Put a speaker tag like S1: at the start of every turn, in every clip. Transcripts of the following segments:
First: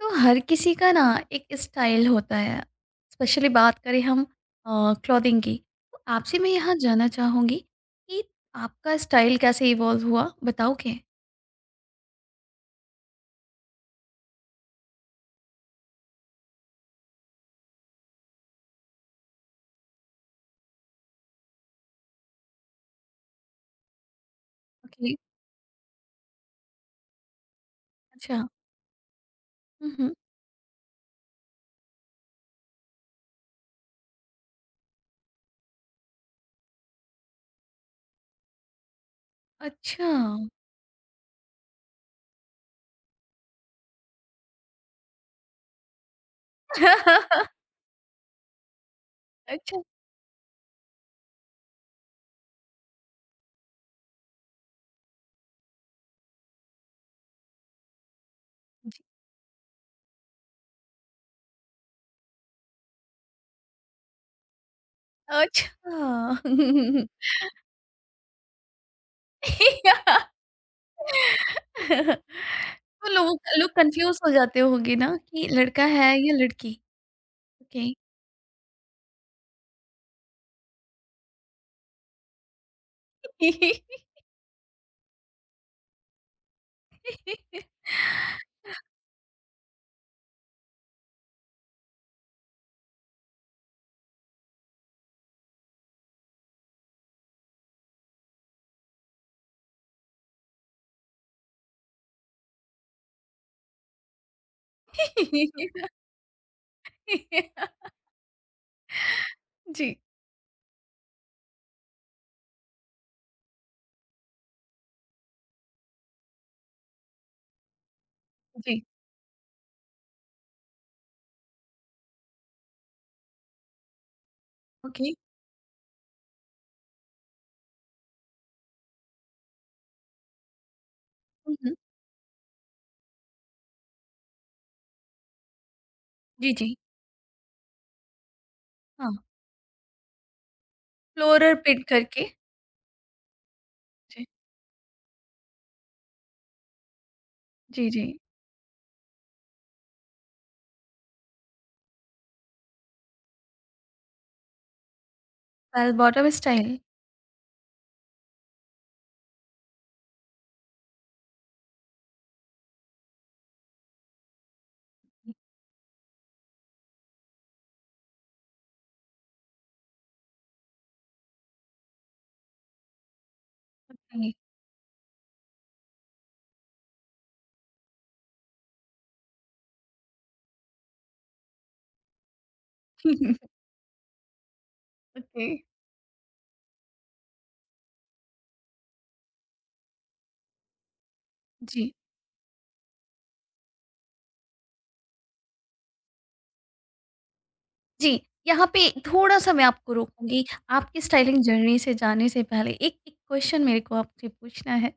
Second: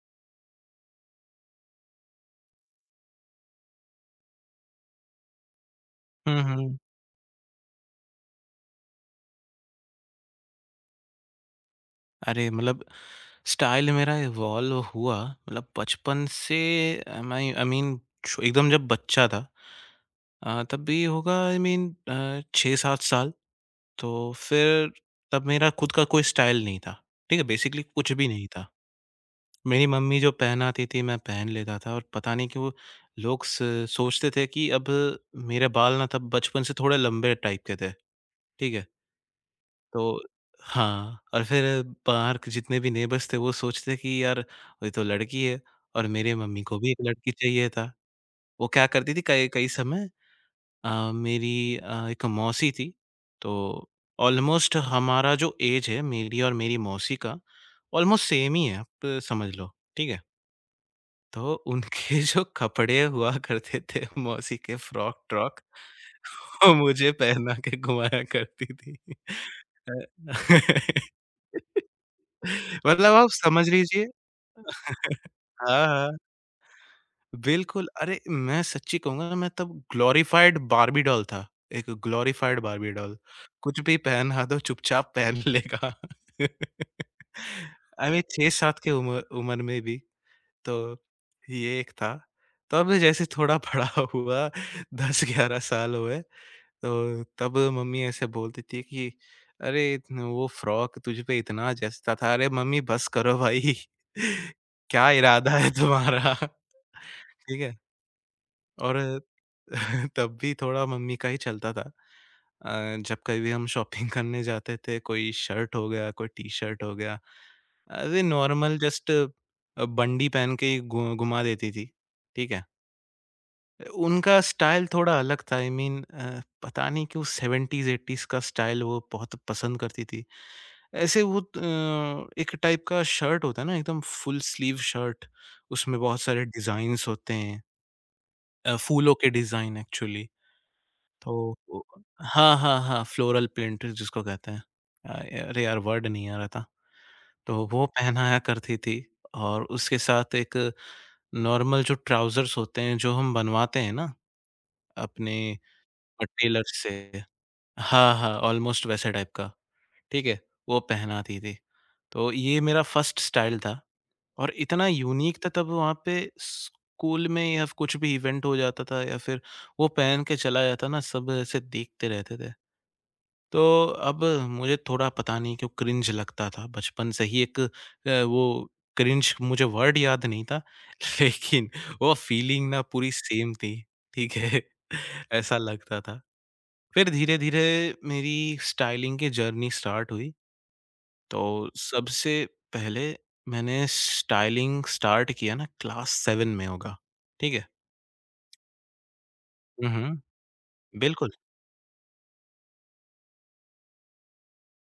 S1: तो हर किसी का ना एक स्टाइल होता है। स्पेशली बात करें हम क्लॉथिंग की, तो आपसे
S2: हुँ,
S1: मैं यहाँ
S2: हुँ।
S1: जानना चाहूँगी कि आपका स्टाइल कैसे इवॉल्व हुआ, बताओगे?
S2: अरे! मतलब स्टाइल मेरा इवॉल्व हुआ मतलब बचपन से मैं आई मीन छो एकदम जब बच्चा था तब भी होगा आई मीन 6-7 साल। तो फिर
S1: ओके।
S2: तब मेरा खुद का कोई स्टाइल नहीं था। ठीक है? बेसिकली कुछ भी
S1: अच्छा।
S2: नहीं था। मेरी
S1: हम्म।
S2: मम्मी जो पहनाती थी मैं पहन लेता था और पता नहीं क्यों लोग स सोचते थे कि अब मेरे बाल ना तब बचपन से थोड़े लंबे टाइप के थे। ठीक है?
S1: अच्छा।
S2: तो हाँ, और फिर बाहर के जितने भी नेबर्स थे वो सोचते कि यार ये तो लड़की है और मेरे मम्मी को भी एक लड़की चाहिए था। वो क्या करती थी कई कई
S1: अच्छा।
S2: समय मेरी एक मौसी थी, तो ऑलमोस्ट हमारा जो ऐज है मेरी और मेरी मौसी का ऑलमोस्ट सेम ही है आप समझ लो, ठीक है? तो उनके जो कपड़े हुआ करते थे मौसी के फ्रॉक-ट्रॉक
S1: अच्छा।
S2: वो मुझे पहना के घुमाया करती थी।
S1: अच्छा।
S2: अ
S1: तो
S2: मतलब आप
S1: लोग
S2: समझ
S1: लोग
S2: लीजिए।
S1: कंफ्यूज हो जाते होंगे ना कि लड़का
S2: हाँ, हाँ,
S1: है या लड़की? ओके।
S2: बिल्कुल। अरे, मैं सच्ची कहूँगा ना मैं तब ग्लोरीफाइड बार्बी डॉल था। एक ग्लोरीफाइड बार्बी डॉल। कुछ भी पहना दो चुपचाप पहन लेगा। आई मीन 6-7 की उम्र उम्र में भी, तो ये एक था। तब जैसे थोड़ा बड़ा हुआ 10-11 साल हुए तो तब मम्मी ऐसे बोल देती है कि अरे न वो फ्रॉक तुझ पे इतना जचता था। अरे मम्मी बस करो भाई। क्या इरादा है तुम्हारा? ठीक है? और
S1: जी जी
S2: तब भी थोड़ा मम्मी का ही चलता था। अ, जब कभी भी हम शॉपिंग करने जाते थे, कोई शर्ट हो गया, कोई टी-शर्ट हो गया। ऐसे नॉर्मल
S1: जी
S2: जस्ट बंडी पहन के ही घु घुमा देती थी। ठीक है? उनका स्टाइल
S1: ओके।
S2: थोड़ा अलग था आई मीन पता नहीं क्यों 70s 80s का स्टाइल वो बहुत पसंद करती थी। ऐसे वो
S1: हम्म,
S2: एक टाइप का शर्ट होता है ना एकदम फुल स्लीव शर्ट। उसमें बहुत सारे
S1: जी जी।
S2: डिज़ाइन्स होते हैं। फूलों
S1: हाँ।
S2: के डिज़ाइन एक्चुअली। तो
S1: फ़्लोरल
S2: ओ
S1: प्रिंट करके।
S2: हाँ, हाँ, हाँ, फ्लोरल प्रिंट जिसको
S1: जी,
S2: कहते हैं। अरे यार वर्ड नहीं आ रहा था। तो वो
S1: जी, जी।
S2: पहनाया करती थी और उसके साथ एक नॉर्मल जो ट्राउज़र्स होते हैं जो हम बनवाते हैं ना अपने
S1: बेल
S2: और
S1: बॉटम
S2: टेलर्स
S1: स्टाइल।
S2: से। हाँ, हाँ, ऑलमोस्ट वैसे टाइप का, ठीक है? वो पहनाती थी। तो ये मेरा फर्स्ट स्टाइल था और इतना यूनिक था तब वहाँ पे स्कूल में या कुछ भी इवेंट हो जाता था या फिर वो पहन के चला जाता ना सब ऐसे देखते रहते थे। तो अब
S1: जी।
S2: मुझे थोड़ा पता नहीं क्यों क्रिंज लगता था बचपन से ही एक वो क्रिंज मुझे वर्ड याद नहीं था लेकिन वो फीलिंग ना पूरी सेम थी, ठीक है?
S1: ओके।
S2: ऐसा लगता था। फिर धीरे-धीरे मेरी स्टाइलिंग की जर्नी स्टार्ट हुई। तो
S1: जी।
S2: सबसे पहले मैंने स्टाइलिंग स्टार्ट किया ना क्लास 7 में होगा, ठीक है?
S1: जी, यहाँ पे थोड़ा-सा मैं
S2: हुँ,
S1: आपको
S2: हुँ।
S1: रोकूँगी। आपकी
S2: बिल्कुल।
S1: स्टाइलिंग जर्नी से जाने से पहले एक एक क्वेश्चन मेरे को आपसे पूछना है।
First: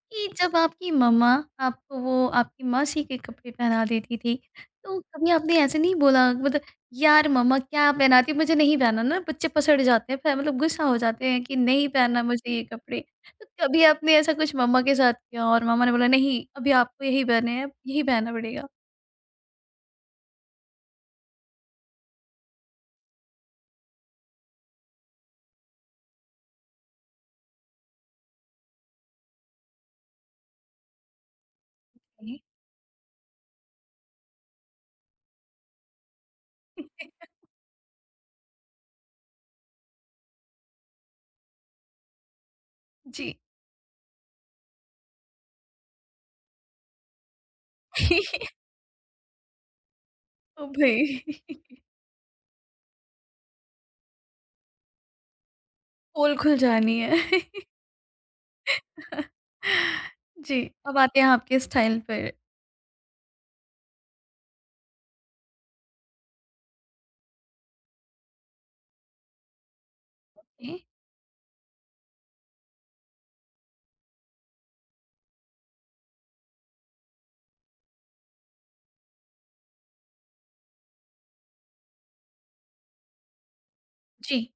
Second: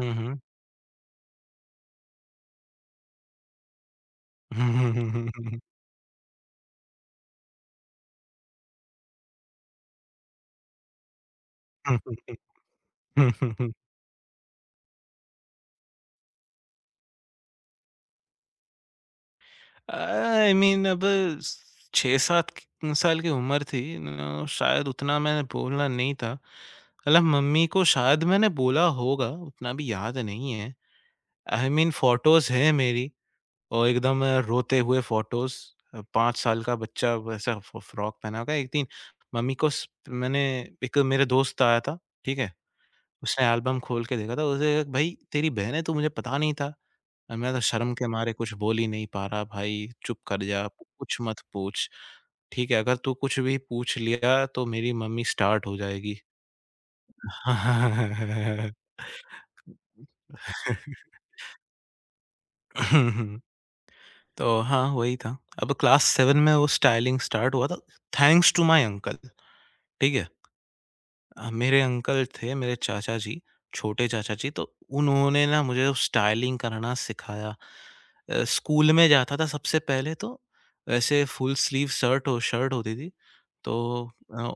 S2: हुँ,
S1: कि
S2: हुँ।
S1: जब आपकी मम्मा आपको वो आपकी मौसी के कपड़े पहना देती थी, तो कभी आपने ऐसे नहीं बोला, मतलब यार मम्मा क्या पहनाती, मुझे नहीं पहनना ना, बच्चे पसड़ जाते हैं, फ मतलब गुस्सा हो जाते हैं कि नहीं पहनना मुझे ये कपड़े। तो कभी आपने ऐसा कुछ मम्मा के साथ किया और मम्मा ने बोला नहीं अभी आपको यही पहनने हैं, यही पहनना पड़ेगा?
S2: आई मीन अब 6-7 साल की उम्र थी न शायद उतना मैंने बोलना नहीं था। मतलब मम्मी को शायद मैंने बोला होगा, उतना भी याद नहीं है। I mean
S1: hmm.
S2: फोटोज़ हैं मेरी और एकदम रोते हुए फोटोज़। 5 साल का बच्चा वैसा फ फ्रॉक पहना होगा। एक दिन मम्मी को स मैंने एक मेरा दोस्त आया था, ठीक है?
S1: जी।
S2: उसने एल्बम खोल के देखा था, उसे लगा भाई तेरी बहन है तो मुझे पता नहीं था। और मैं तो शर्म के मारे कुछ बोल ही नहीं पा रहा, भाई चुप कर
S1: ओ
S2: जा, कुछ मत
S1: भई!
S2: पूछ। ठीक है, अगर तू कुछ भी पूछ लिया तो मेरी मम्मी स्टार्ट हो जाएगी।
S1: पोल खुल जानी है। जी, अब आते हैं आपके स्टाइल पर।
S2: तो हाँ, वही था। अब क्लास 7 में वो स्टाइलिंग स्टार्ट हुआ था थैंक्स टू माय अंकल, ठीक है?
S1: ए?
S2: मेरे अंकल थे, मेरे चाचा जी, छोटे चाचा जी तो उन्होंने ना मुझे स्टाइलिंग करना सिखाया। स्कूल में जाता था सबसे पहले तो वैसे फुल स्लीव शर्ट और शर्ट होती थी तो
S1: जी।
S2: अ,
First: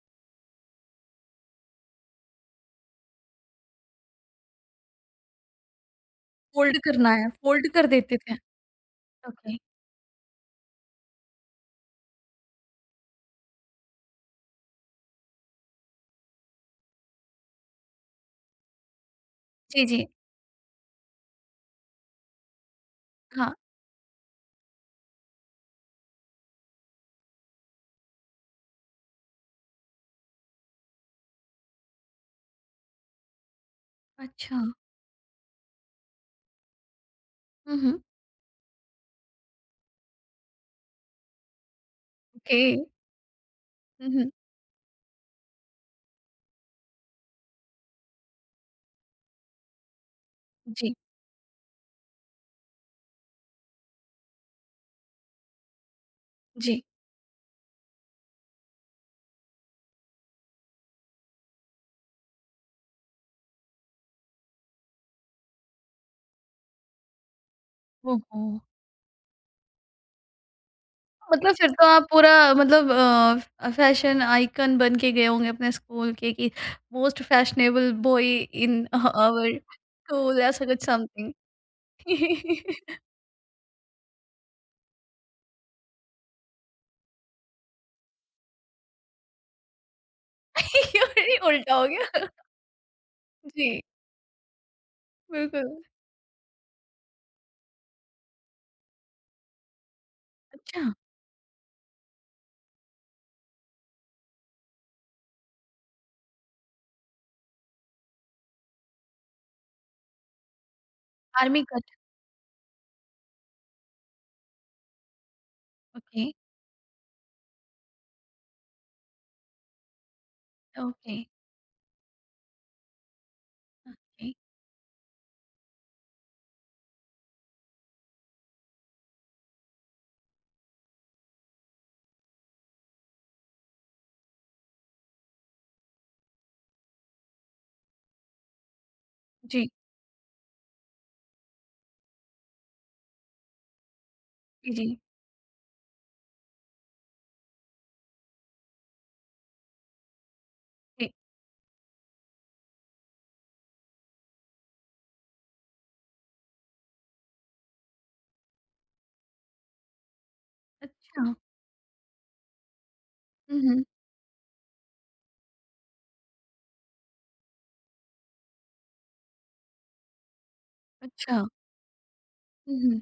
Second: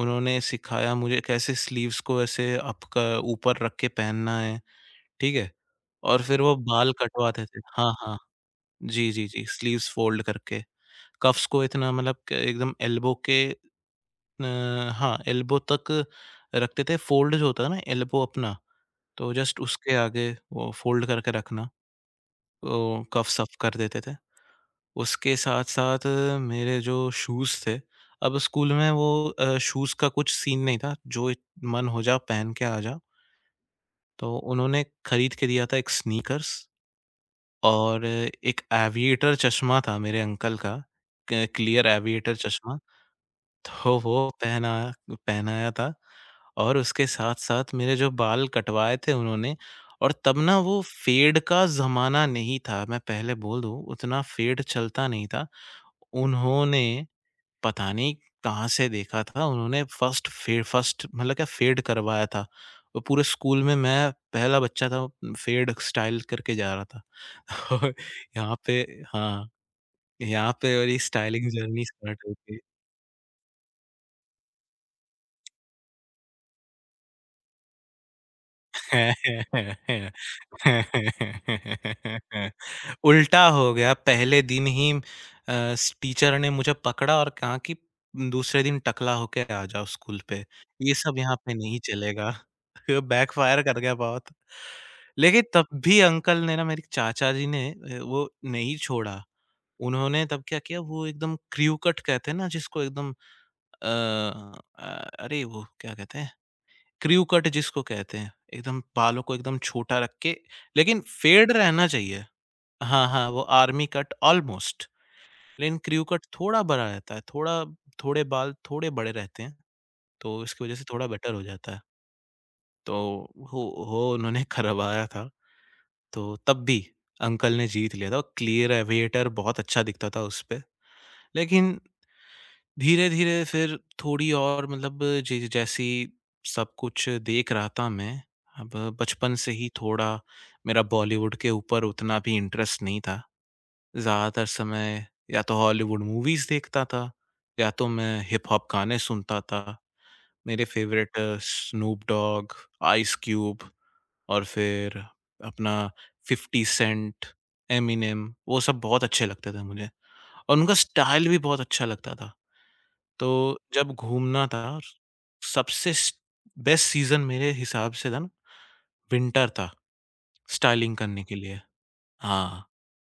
S2: उन्होंने सिखाया मुझे कैसे स्लीव्स को ऐसे अप क ऊपर रख के पहनना है, ठीक है? और फिर वो
S1: फ़ोल्ड
S2: बाल
S1: करना है,
S2: कटवाते थे।
S1: फ़ोल्ड कर
S2: हाँ,
S1: देते
S2: हाँ।
S1: थे।
S2: जी, जी, जी,
S1: ओके,
S2: स्लीव्स फ़ोल्ड करके। कफ्स को इतना मतलब क एकदम एल्बो के अ, हाँ, एल्बो तक रखते थे। फ़ोल्ड जो होता है ना एल्बो अपना, तो जस्ट
S1: जी,
S2: उसके
S1: जी।
S2: आगे वो फ़ोल्ड करके रखना, तो कफ्स
S1: हाँ,
S2: अप कर देते थे। उसके साथ-साथ मेरे जो शूज़ थे, अब स्कूल में वो शूज़ का कुछ सीन नहीं था, जो इ मन हो जा पहन के आ जा। तो
S1: अच्छा।
S2: उन्होंने खरीद के दिया था एक स्नीकर्स
S1: हुँ, हुँ,
S2: और एक एविएटर चश्मा था मेरे अंकल का, क क्लियर एविएटर
S1: ओके।
S2: चश्मा। तो
S1: हुँ, हुँ।
S2: वो पहनाया था और उसके साथ-साथ मेरे जो बाल कटवाए थे उन्होंने और तब ना वो
S1: जी,
S2: फेड का ज़माना नहीं था, मैं पहले बोल दूँ उतना फेड चलता नहीं था।
S1: जी।
S2: उन्होंने पता नहीं कहाँ से देखा था, उन्होंने फर्स्ट फे फर्स्ट मतलब क्या फेड करवाया था। और पूरे स्कूल में मैं पहला बच्चा था फेड स्टाइल करके जा रहा था। और
S1: ओहो!
S2: यहाँ पे हाँ, यहाँ पे मेरी स्टाइलिंग
S1: मतलब फिर
S2: जर्नी
S1: तो आप
S2: स्टार्ट
S1: पूरा,
S2: हुई थी।
S1: मतलब अ, फ फैशन आइकन बन के गए होंगे अपने स्कूल के कि मोस्ट फैशनेबल बॉय इन
S2: है, है,
S1: आवर
S2: है,
S1: स्कूल, ऐसा कुछ समथिंग।
S2: है, है। उल्टा हो गया पहले दिन ही स टीचर ने मुझे पकड़ा और कहा कि दूसरे दिन टकला होके आ जाओ स्कूल पे। ये सब यहाँ
S1: अरे!
S2: पे
S1: उल्टा
S2: नहीं
S1: हो गया।
S2: चलेगा। बैकफायर कर
S1: जी,
S2: गया बहुत। लेकिन तब
S1: बिल्कुल।
S2: भी अंकल ने ना मेरी चाचा जी ने वो नहीं छोड़ा। उन्होंने तब क्या किया
S1: अच्छा,
S2: वो एकदम क्रू कट कहते हैं ना जिसको एकदम अ अरे वो क्या कहते हैं? क्रू कट जिसको कहते हैं, एकदम बालों को एकदम छोटा रख के लेकिन फेड
S1: आर्मी
S2: रहना
S1: कट।
S2: चाहिए। हाँ, हाँ, वो आर्मी कट ऑलमोस्ट लेकिन क्रू
S1: ओके,
S2: कट थोड़ा बड़ा रहता है, थोड़ा थोड़े बाल थोड़े बड़े रहते हैं, तो इसकी वज़ह से थोड़ा
S1: ओके,
S2: बेटर हो जाता है। तो हो हो
S1: ओके।
S2: उन्होंने करवाया था, तो तब भी अंकल ने जीत लिया था और क्लियर एविएटर बहुत अच्छा दिखता था उसपे। लेकिन धीरे-धीरे फिर थोड़ी और मतलब जै जैसी सब कुछ देख रहा था मैं, अब बचपन से
S1: जी,
S2: ही थोड़ा मेरा बॉलीवुड के ऊपर उतना भी इंटरेस्ट नहीं था। ज़्यादातर
S1: जी, जी,
S2: समय या तो हॉलीवुड मूवीज़ देखता था, या तो मैं हिप हॉप गाने सुनता था। मेरे
S1: जी।
S2: Favourite Snoop Dogg, Ice Cube और फिर अपना 50 सेंट, एमिनेम वो सब बहुत अच्छे लगते थे मुझे और उनका
S1: अच्छा।
S2: स्टाइल भी बहुत अच्छा लगता था। तो
S1: हुँ, हुँ।
S2: जब घूमना था सबसे बेस्ट सीज़न मेरे हिसाब से था ना विंटर था स्टाइलिंग करने के
S1: अच्छा।
S2: लिए। हाँ,
S1: हुँ,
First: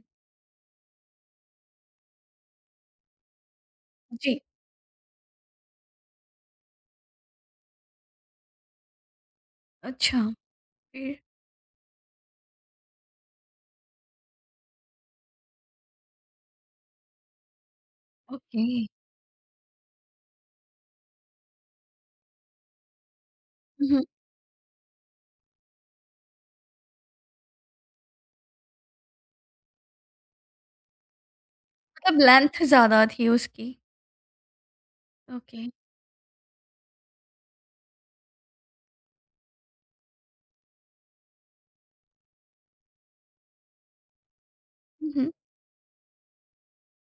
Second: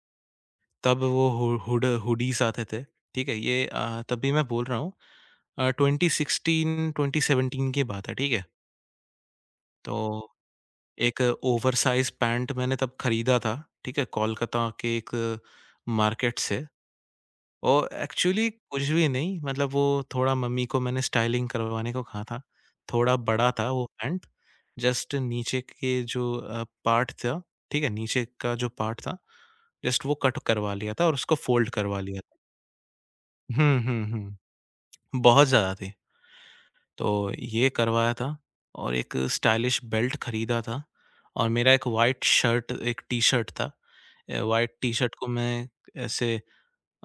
S2: तब वो हु हुड हुडीज़ आते थे, ठीक है? ये तभी
S1: जी।
S2: मैं बोल रहा हूँ 2016 2017 की बात है, ठीक है? तो
S1: अच्छा, फिर?
S2: एक ओवरसाइज़ पैंट मैंने तब खरीदा था, ठीक है? कोलकाता के एक मार्केट से। और एक्चुअली
S1: ओके।
S2: कुछ भी नहीं मतलब वो थोड़ा मम्मी को मैंने स्टाइलिंग करवाने को कहा था। थोड़ा बड़ा था वो
S1: हुँ,
S2: पैंट, जस्ट नीचे के जो पार्ट था, ठीक है? नीचे का जो पार्ट था, जस्ट वो कट करवा लिया था और उसको फ़ोल्ड करवा
S1: मतलब
S2: लिया था।
S1: लेंथ ज़्यादा थी उसकी।
S2: हुँ, हुँ, हुँ। बहुत
S1: ओके।
S2: ज़्यादा थी। तो ये करवाया था और एक स्टाइलिश बेल्ट खरीदा था और मेरा एक व्हाइट शर्ट एक टी-शर्ट था। व्हाइट टी-शर्ट को
S1: हुँ,
S2: मैं ऐसे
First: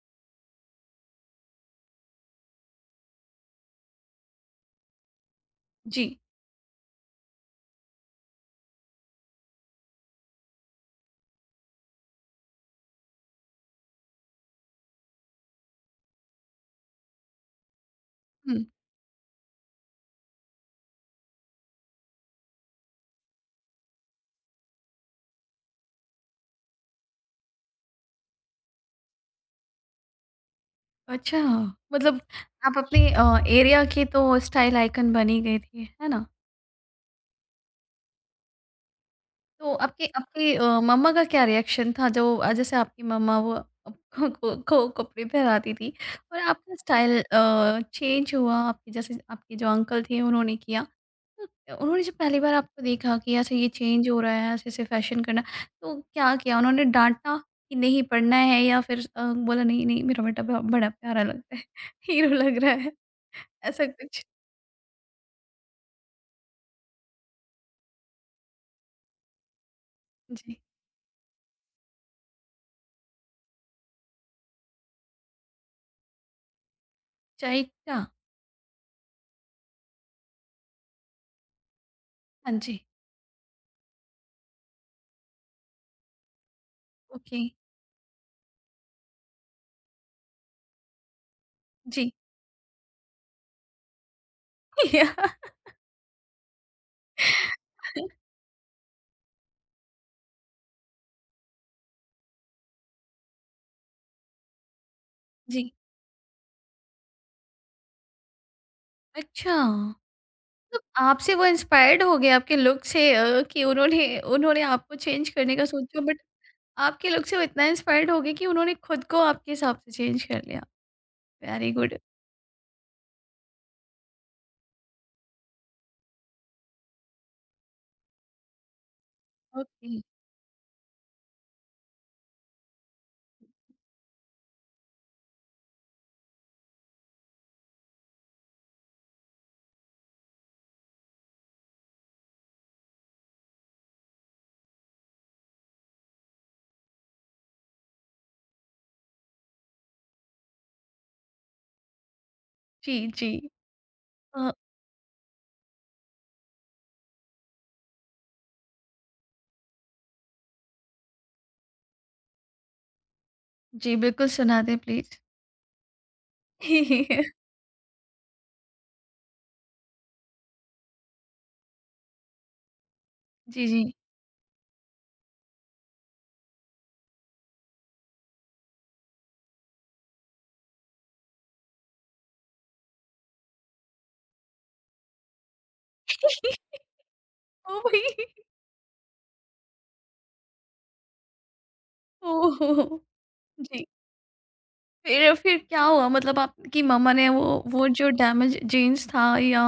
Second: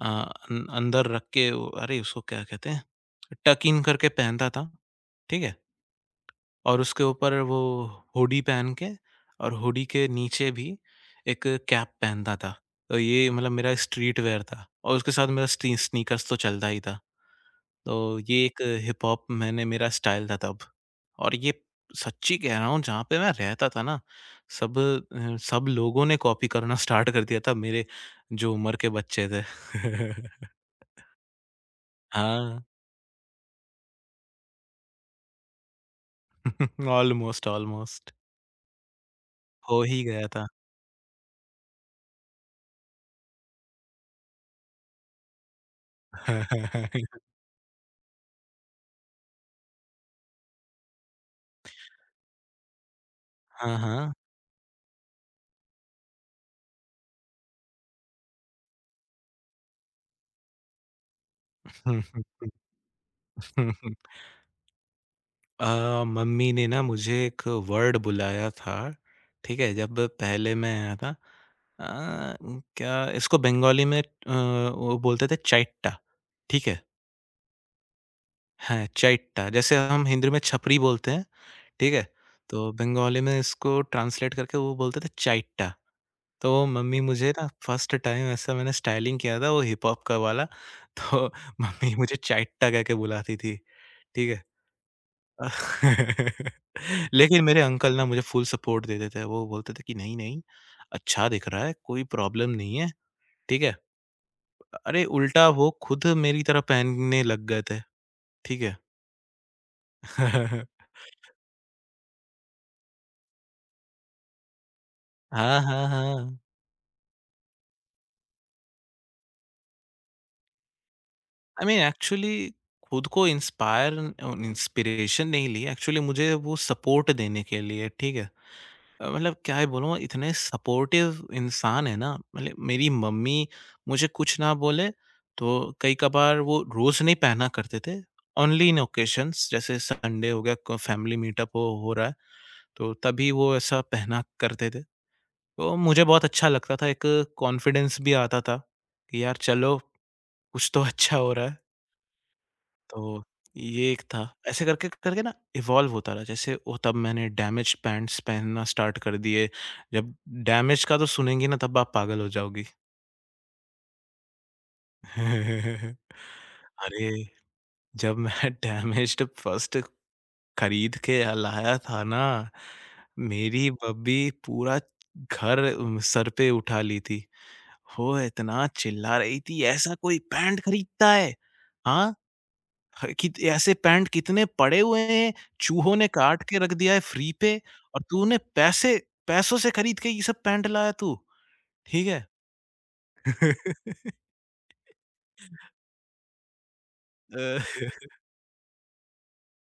S2: अ, अन अंदर रख के वो अरे! उसको क्या कहते हैं? टक इन करके पहनता था, ठीक है?
S1: जी।
S2: और उसके ऊपर वो हुडी पहन के और हुडी के नीचे भी एक कैप पहनता था। तो ये मतलब मेरा स्ट्रीट वियर था और उसके साथ मेरा स्टी स्नीकर्स तो चलता ही था। तो ये एक
S1: हुँ,
S2: हिप हॉप मैंने मेरा स्टाइल था तब। और ये सच्ची कह रहा हूँ जहाँ पे मैं रहता था ना, सब लोगों ने कॉपी करना स्टार्ट कर दिया था मेरे जो उम्र के बच्चे थे।
S1: अच्छा। मतलब
S2: हाँ।
S1: आप अपने एरिया की तो स्टाइल आइकन बन ही गई थी, है ना?
S2: ऑलमोस्ट, ऑलमोस्ट
S1: तो
S2: हो ही
S1: आपके
S2: गया था।
S1: आपके मम्मा का क्या रिएक्शन था, जो जैसे आपकी मम्मा वो आपको को कपड़े पहनाती थी और आपका स्टाइल चेंज हुआ, आपके जैसे आपके जो अंकल थे उन्होंने किया। उन्होंने जब पहली बार आपको देखा कि अच्छा ये
S2: हाँ,
S1: चेंज
S2: हाँ।
S1: हो रहा है, ऐसे-ऐसे फैशन करना, तो क्या किया? उन्होंने डाँटा कि नहीं पढ़ना है, या फिर बोला नहीं-नहीं मेरा बेटा ब बड़ा प्यारा लगता है, हीरो लग रहा है, ऐसा कुछ?
S2: मम्मी ने ना मुझे एक वर्ड बुलाया था, ठीक है? जब पहले
S1: जी।
S2: मैं आया था अ, क्या इसको बंगाली में वो बोलते थे चाइट्टा, ठीक है?
S1: चाइटा?
S2: हाँ, चाइट्टा जैसे हम हिंदी में छपरी बोलते हैं। ठीक है?
S1: हाँ
S2: तो
S1: जी,
S2: बंगाली में इसको ट्रांसलेट करके वो बोलते थे चाइट्टा। तो मम्मी मुझे
S1: ओके,
S2: ना फर्स्ट टाइम ऐसा मैंने स्टाइलिंग किया था वो हिप हॉप का वाला, तो मम्मी
S1: जी।
S2: मुझे चाइट्टा कह के बुलाती थी, ठीक है? लेकिन मेरे अंकल ना मुझे फुल सपोर्ट देते थे, वो बोलते थे कि नहीं-नहीं, अच्छा दिख रहा है, कोई प्रॉब्लम नहीं है, ठीक है? अरे उल्टा वो
S1: जी,
S2: खुद मेरी तरह पहनने लग गए थे, ठीक है?
S1: अच्छा, मतलब आपसे वो इंस्पायर्ड हो गए आपके लुक से, कि उन्होंने उन्होंने आपको चेंज करने
S2: हाँ,
S1: का
S2: हाँ,
S1: सोचा, बट
S2: हाँ।
S1: आपके लुक से वो इतना इंस्पायर्ड हो गए कि उन्होंने खुद को आपके हिसाब से चेंज कर लिया।
S2: I
S1: very
S2: mean
S1: good,
S2: actually खुद को इंस्पायर इंस्पिरेशन नहीं ली एक्चुअली मुझे वो सपोर्ट देने के लिए ठीक है। मतलब क्या ही
S1: ओके।
S2: बोलूँ इतने सपोर्टिव इंसान है ना मतलब मेरी मम्मी मुझे कुछ ना बोले तो कई कबार वो रोज़ नहीं पहना करते थे ओनली इन ओकेशंस जैसे संडे हो गया फैमिली मीटअप हो रहा है तो तभी वो ऐसा पहना करते थे तो मुझे बहुत अच्छा लगता था एक कॉन्फिडेंस भी आता था कि यार चलो कुछ तो अच्छा हो रहा है
S1: जी,
S2: तो
S1: जी।
S2: ये एक था।
S1: अ,
S2: ऐसे करके करके ना इवॉल्व होता रहा। जैसे वो तब मैंने डैमेज पैंट्स पहनना स्टार्ट कर दिए। जब डैमेज का तो सुनेंगी ना तब आप पागल हो जाओगी।
S1: जी, बिल्कुल सुना दें प्लीज़।
S2: अरे! जब मैं डैमेज्ड फर्स्ट खरीद के लाया था ना,
S1: जी,
S2: मेरी
S1: जी।
S2: बब्बी पूरा घर सर पे उठा ली थी। वो इतना चिल्ला रही थी, "ऐसा कोई पैंट खरीदता है? हाँ? ह कित ऐसे पैंट कितने पड़े हुए हैं, चूहों ने काट के रख दिया है फ्री पे
S1: ओ
S2: और तूने
S1: भाई!
S2: पैसे पैसों से खरीद के ये सब पैंट लाया तू, ठीक है?
S1: ओह हो, हो! जी। फिर क्या हुआ? मतलब आपकी मम्मा ने वो
S2: अ,
S1: वो जो डैमेज जीन्स था या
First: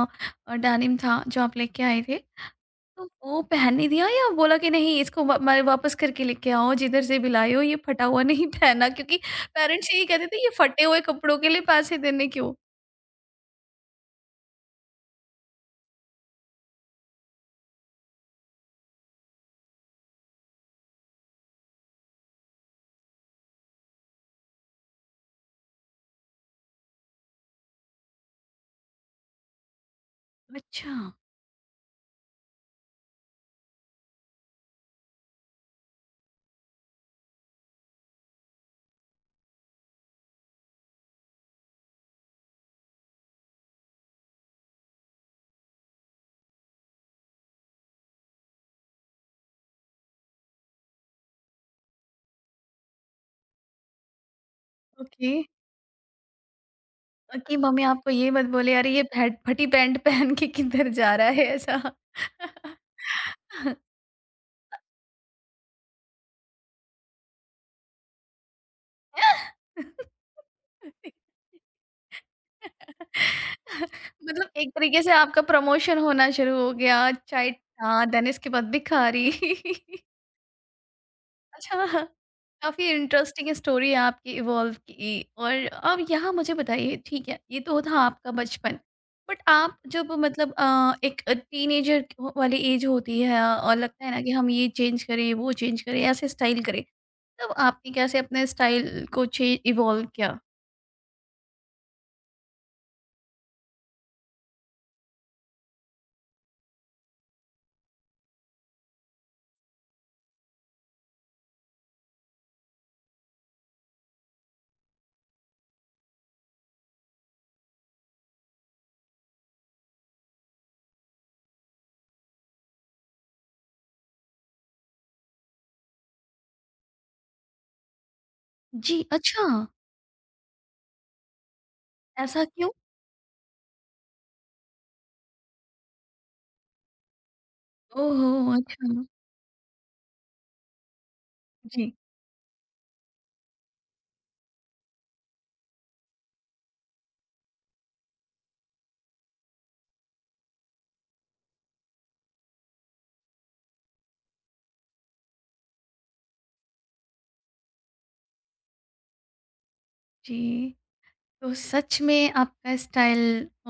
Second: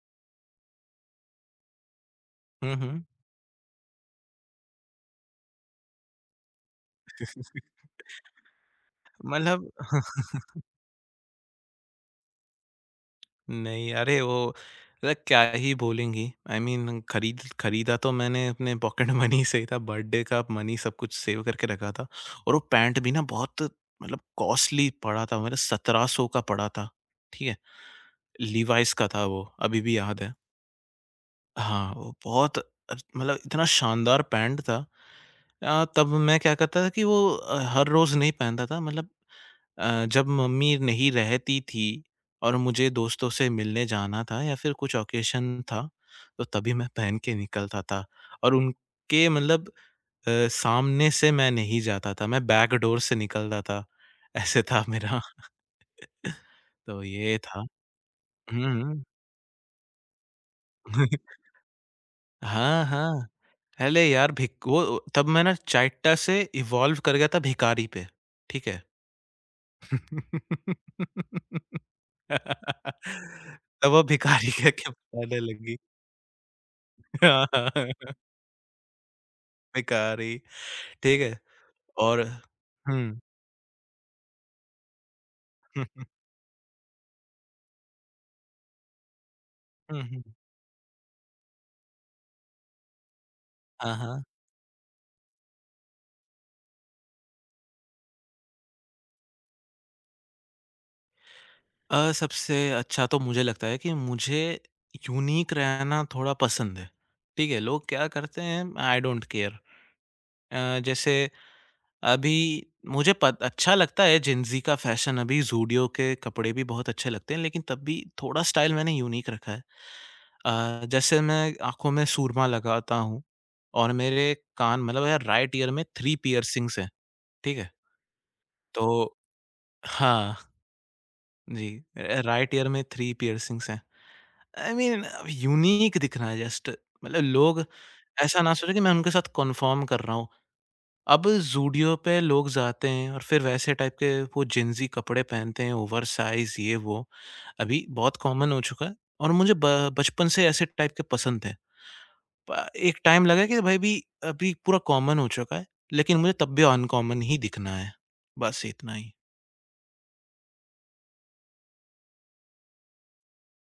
S1: डेनिम था जो आप लेके आए थे,
S2: हुँ, हुँ।
S1: तो वो पहनने दिया या बोला कि नहीं इसको वा मैं वापस करके लेके आओ, जिधर से भी लाए हो, ये फटा हुआ नहीं पहनना, क्योंकि
S2: मतलब
S1: पेरेंट्स यही कहते थे ये फटे हुए कपड़ों के लिए पैसे देने क्यों?
S2: नहीं, अरे वो मतलब क्या ही बोलेंगी। आई I मीन mean, खरीदा तो मैंने अपने पॉकेट मनी से ही था, बर्थडे का मनी सब कुछ सेव करके रखा था और वो पैंट भी ना बहुत मतलब कॉस्टली पड़ा था, मतलब 1700 का पड़ा था, ठीक है? लीवाइस का था वो, अभी भी याद है।
S1: अच्छा।
S2: हाँ, वो बहुत मतलब इतना शानदार पैंट था तब मैं क्या करता था कि वो हर रोज़ नहीं पहनता था मतलब जब मम्मी नहीं रहती थी और मुझे दोस्तों से मिलने जाना था या फिर कुछ ऑकेशन था, तो तभी मैं पहन के निकलता था और उनके मतलब सामने से मैं नहीं जाता था, मैं बैक डोर से निकलता था, ऐसे था मेरा।
S1: ओके।
S2: तो ये
S1: कि
S2: था।
S1: मम्मी आपको ये मत
S2: हुँ,
S1: बोले अरे ये
S2: हुँ।
S1: फैट फटी पैंट पहन के किधर जा रहा है, ऐसा।
S2: हाँ, हाँ। पहले यार भिक वो तब मैं ना चाइट्टा से इवॉल्व कर गया था भिखारी पे, ठीक है? तब वो
S1: मतलब
S2: भिखारी
S1: एक
S2: कह के
S1: तरीके से
S2: पुकारने
S1: आपका
S2: लगी।
S1: प्रमोशन होना शुरू हो गया,
S2: हाँ,
S1: चाय।
S2: हाँ,
S1: हाँ, देन इसके बाद भिखारी।
S2: भिखारी, ठीक है?
S1: अच्छा,
S2: और
S1: काफ़ी
S2: हुँ।
S1: इंटरेस्टिंग स्टोरी है आपकी इवॉल्व की। और
S2: हुँ,
S1: अब यहाँ मुझे बताइए, ठीक है, ये तो था आपका बचपन। बट आप जब
S2: हुँ।
S1: मतलब एक टीनेजर वाली एज होती है और
S2: हाँ,
S1: लगता है ना
S2: हाँ।
S1: कि हम ये चेंज करें, वो चेंज करें, ऐसे स्टाइल करें, तब आपने कैसे अपने स्टाइल को चे इवॉल्व किया?
S2: सबसे अच्छा तो मुझे लगता है कि मुझे यूनिक रहना थोड़ा पसंद है, ठीक है? लोग क्या करते हैं आई डोंट केयर। जैसे अभी मुझे पत अच्छा लगता है जेनज़ी का फ़ैशन अभी ज़ूडियो के कपड़े भी बहुत अच्छे लगते हैं, लेकिन तब भी थोड़ा स्टाइल मैंने यूनिक रखा है। जैसे मैं आँखों में सूरमा लगाता हूँ और मेरे कान मतलब मेरा राइट ईयर में 3 पियर्सिंग्स हैं, ठीक है?
S1: जी,
S2: तो
S1: अच्छा,
S2: हाँ, जी।
S1: ऐसा
S2: राइट ईयर
S1: क्यों?
S2: में 3 पियर्सिंग्स हैं। आई मीन यूनिक दिखना है जस्ट मतलब लोग
S1: ओह
S2: ऐसा
S1: हो!
S2: ना सोचे कि मैं
S1: अच्छा,
S2: उनके साथ कन्फर्म कर रहा हूँ। अब
S1: जी,
S2: ज़ूडियो पे लोग जाते हैं और फिर वैसे टाइप के वो जिन्सी कपड़े पहनते हैं, ओवरसाइज़ ये वो। अभी बहुत कॉमन हो चुका है और मुझे ब बचपन से ऐसे टाइप के पसंद थे। प एक टाइम लगा कि भाई भी अभी पूरा कॉमन हो चुका है, लेकिन मुझे तब भी अनकॉमन ही दिखना है। बस इतना ही।
S1: जी। तो सच में आपका स्टाइल, अ,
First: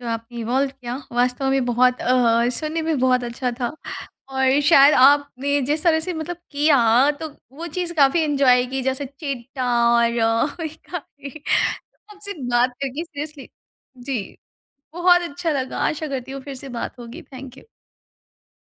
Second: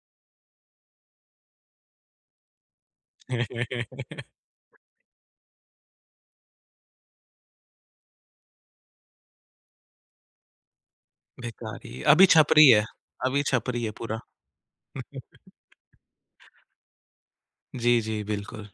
S1: जो आपने इवॉल्व किया, वास्तव में बहुत, अ, सुनने में बहुत अच्छा था और शायद आपने जिस तरह से मतलब किया, तो वो चीज़ काफ़ी एंजॉय की, जैसे चींटा और काफ़ी
S2: बेकार ही
S1: आपसे बात करके
S2: अभी
S1: सीरियसली
S2: छपरी है पूरा।
S1: जी बहुत अच्छा लगा। आशा करती हूँ फिर से बात होगी। Thank you.
S2: जी, जी, बिल्कुल।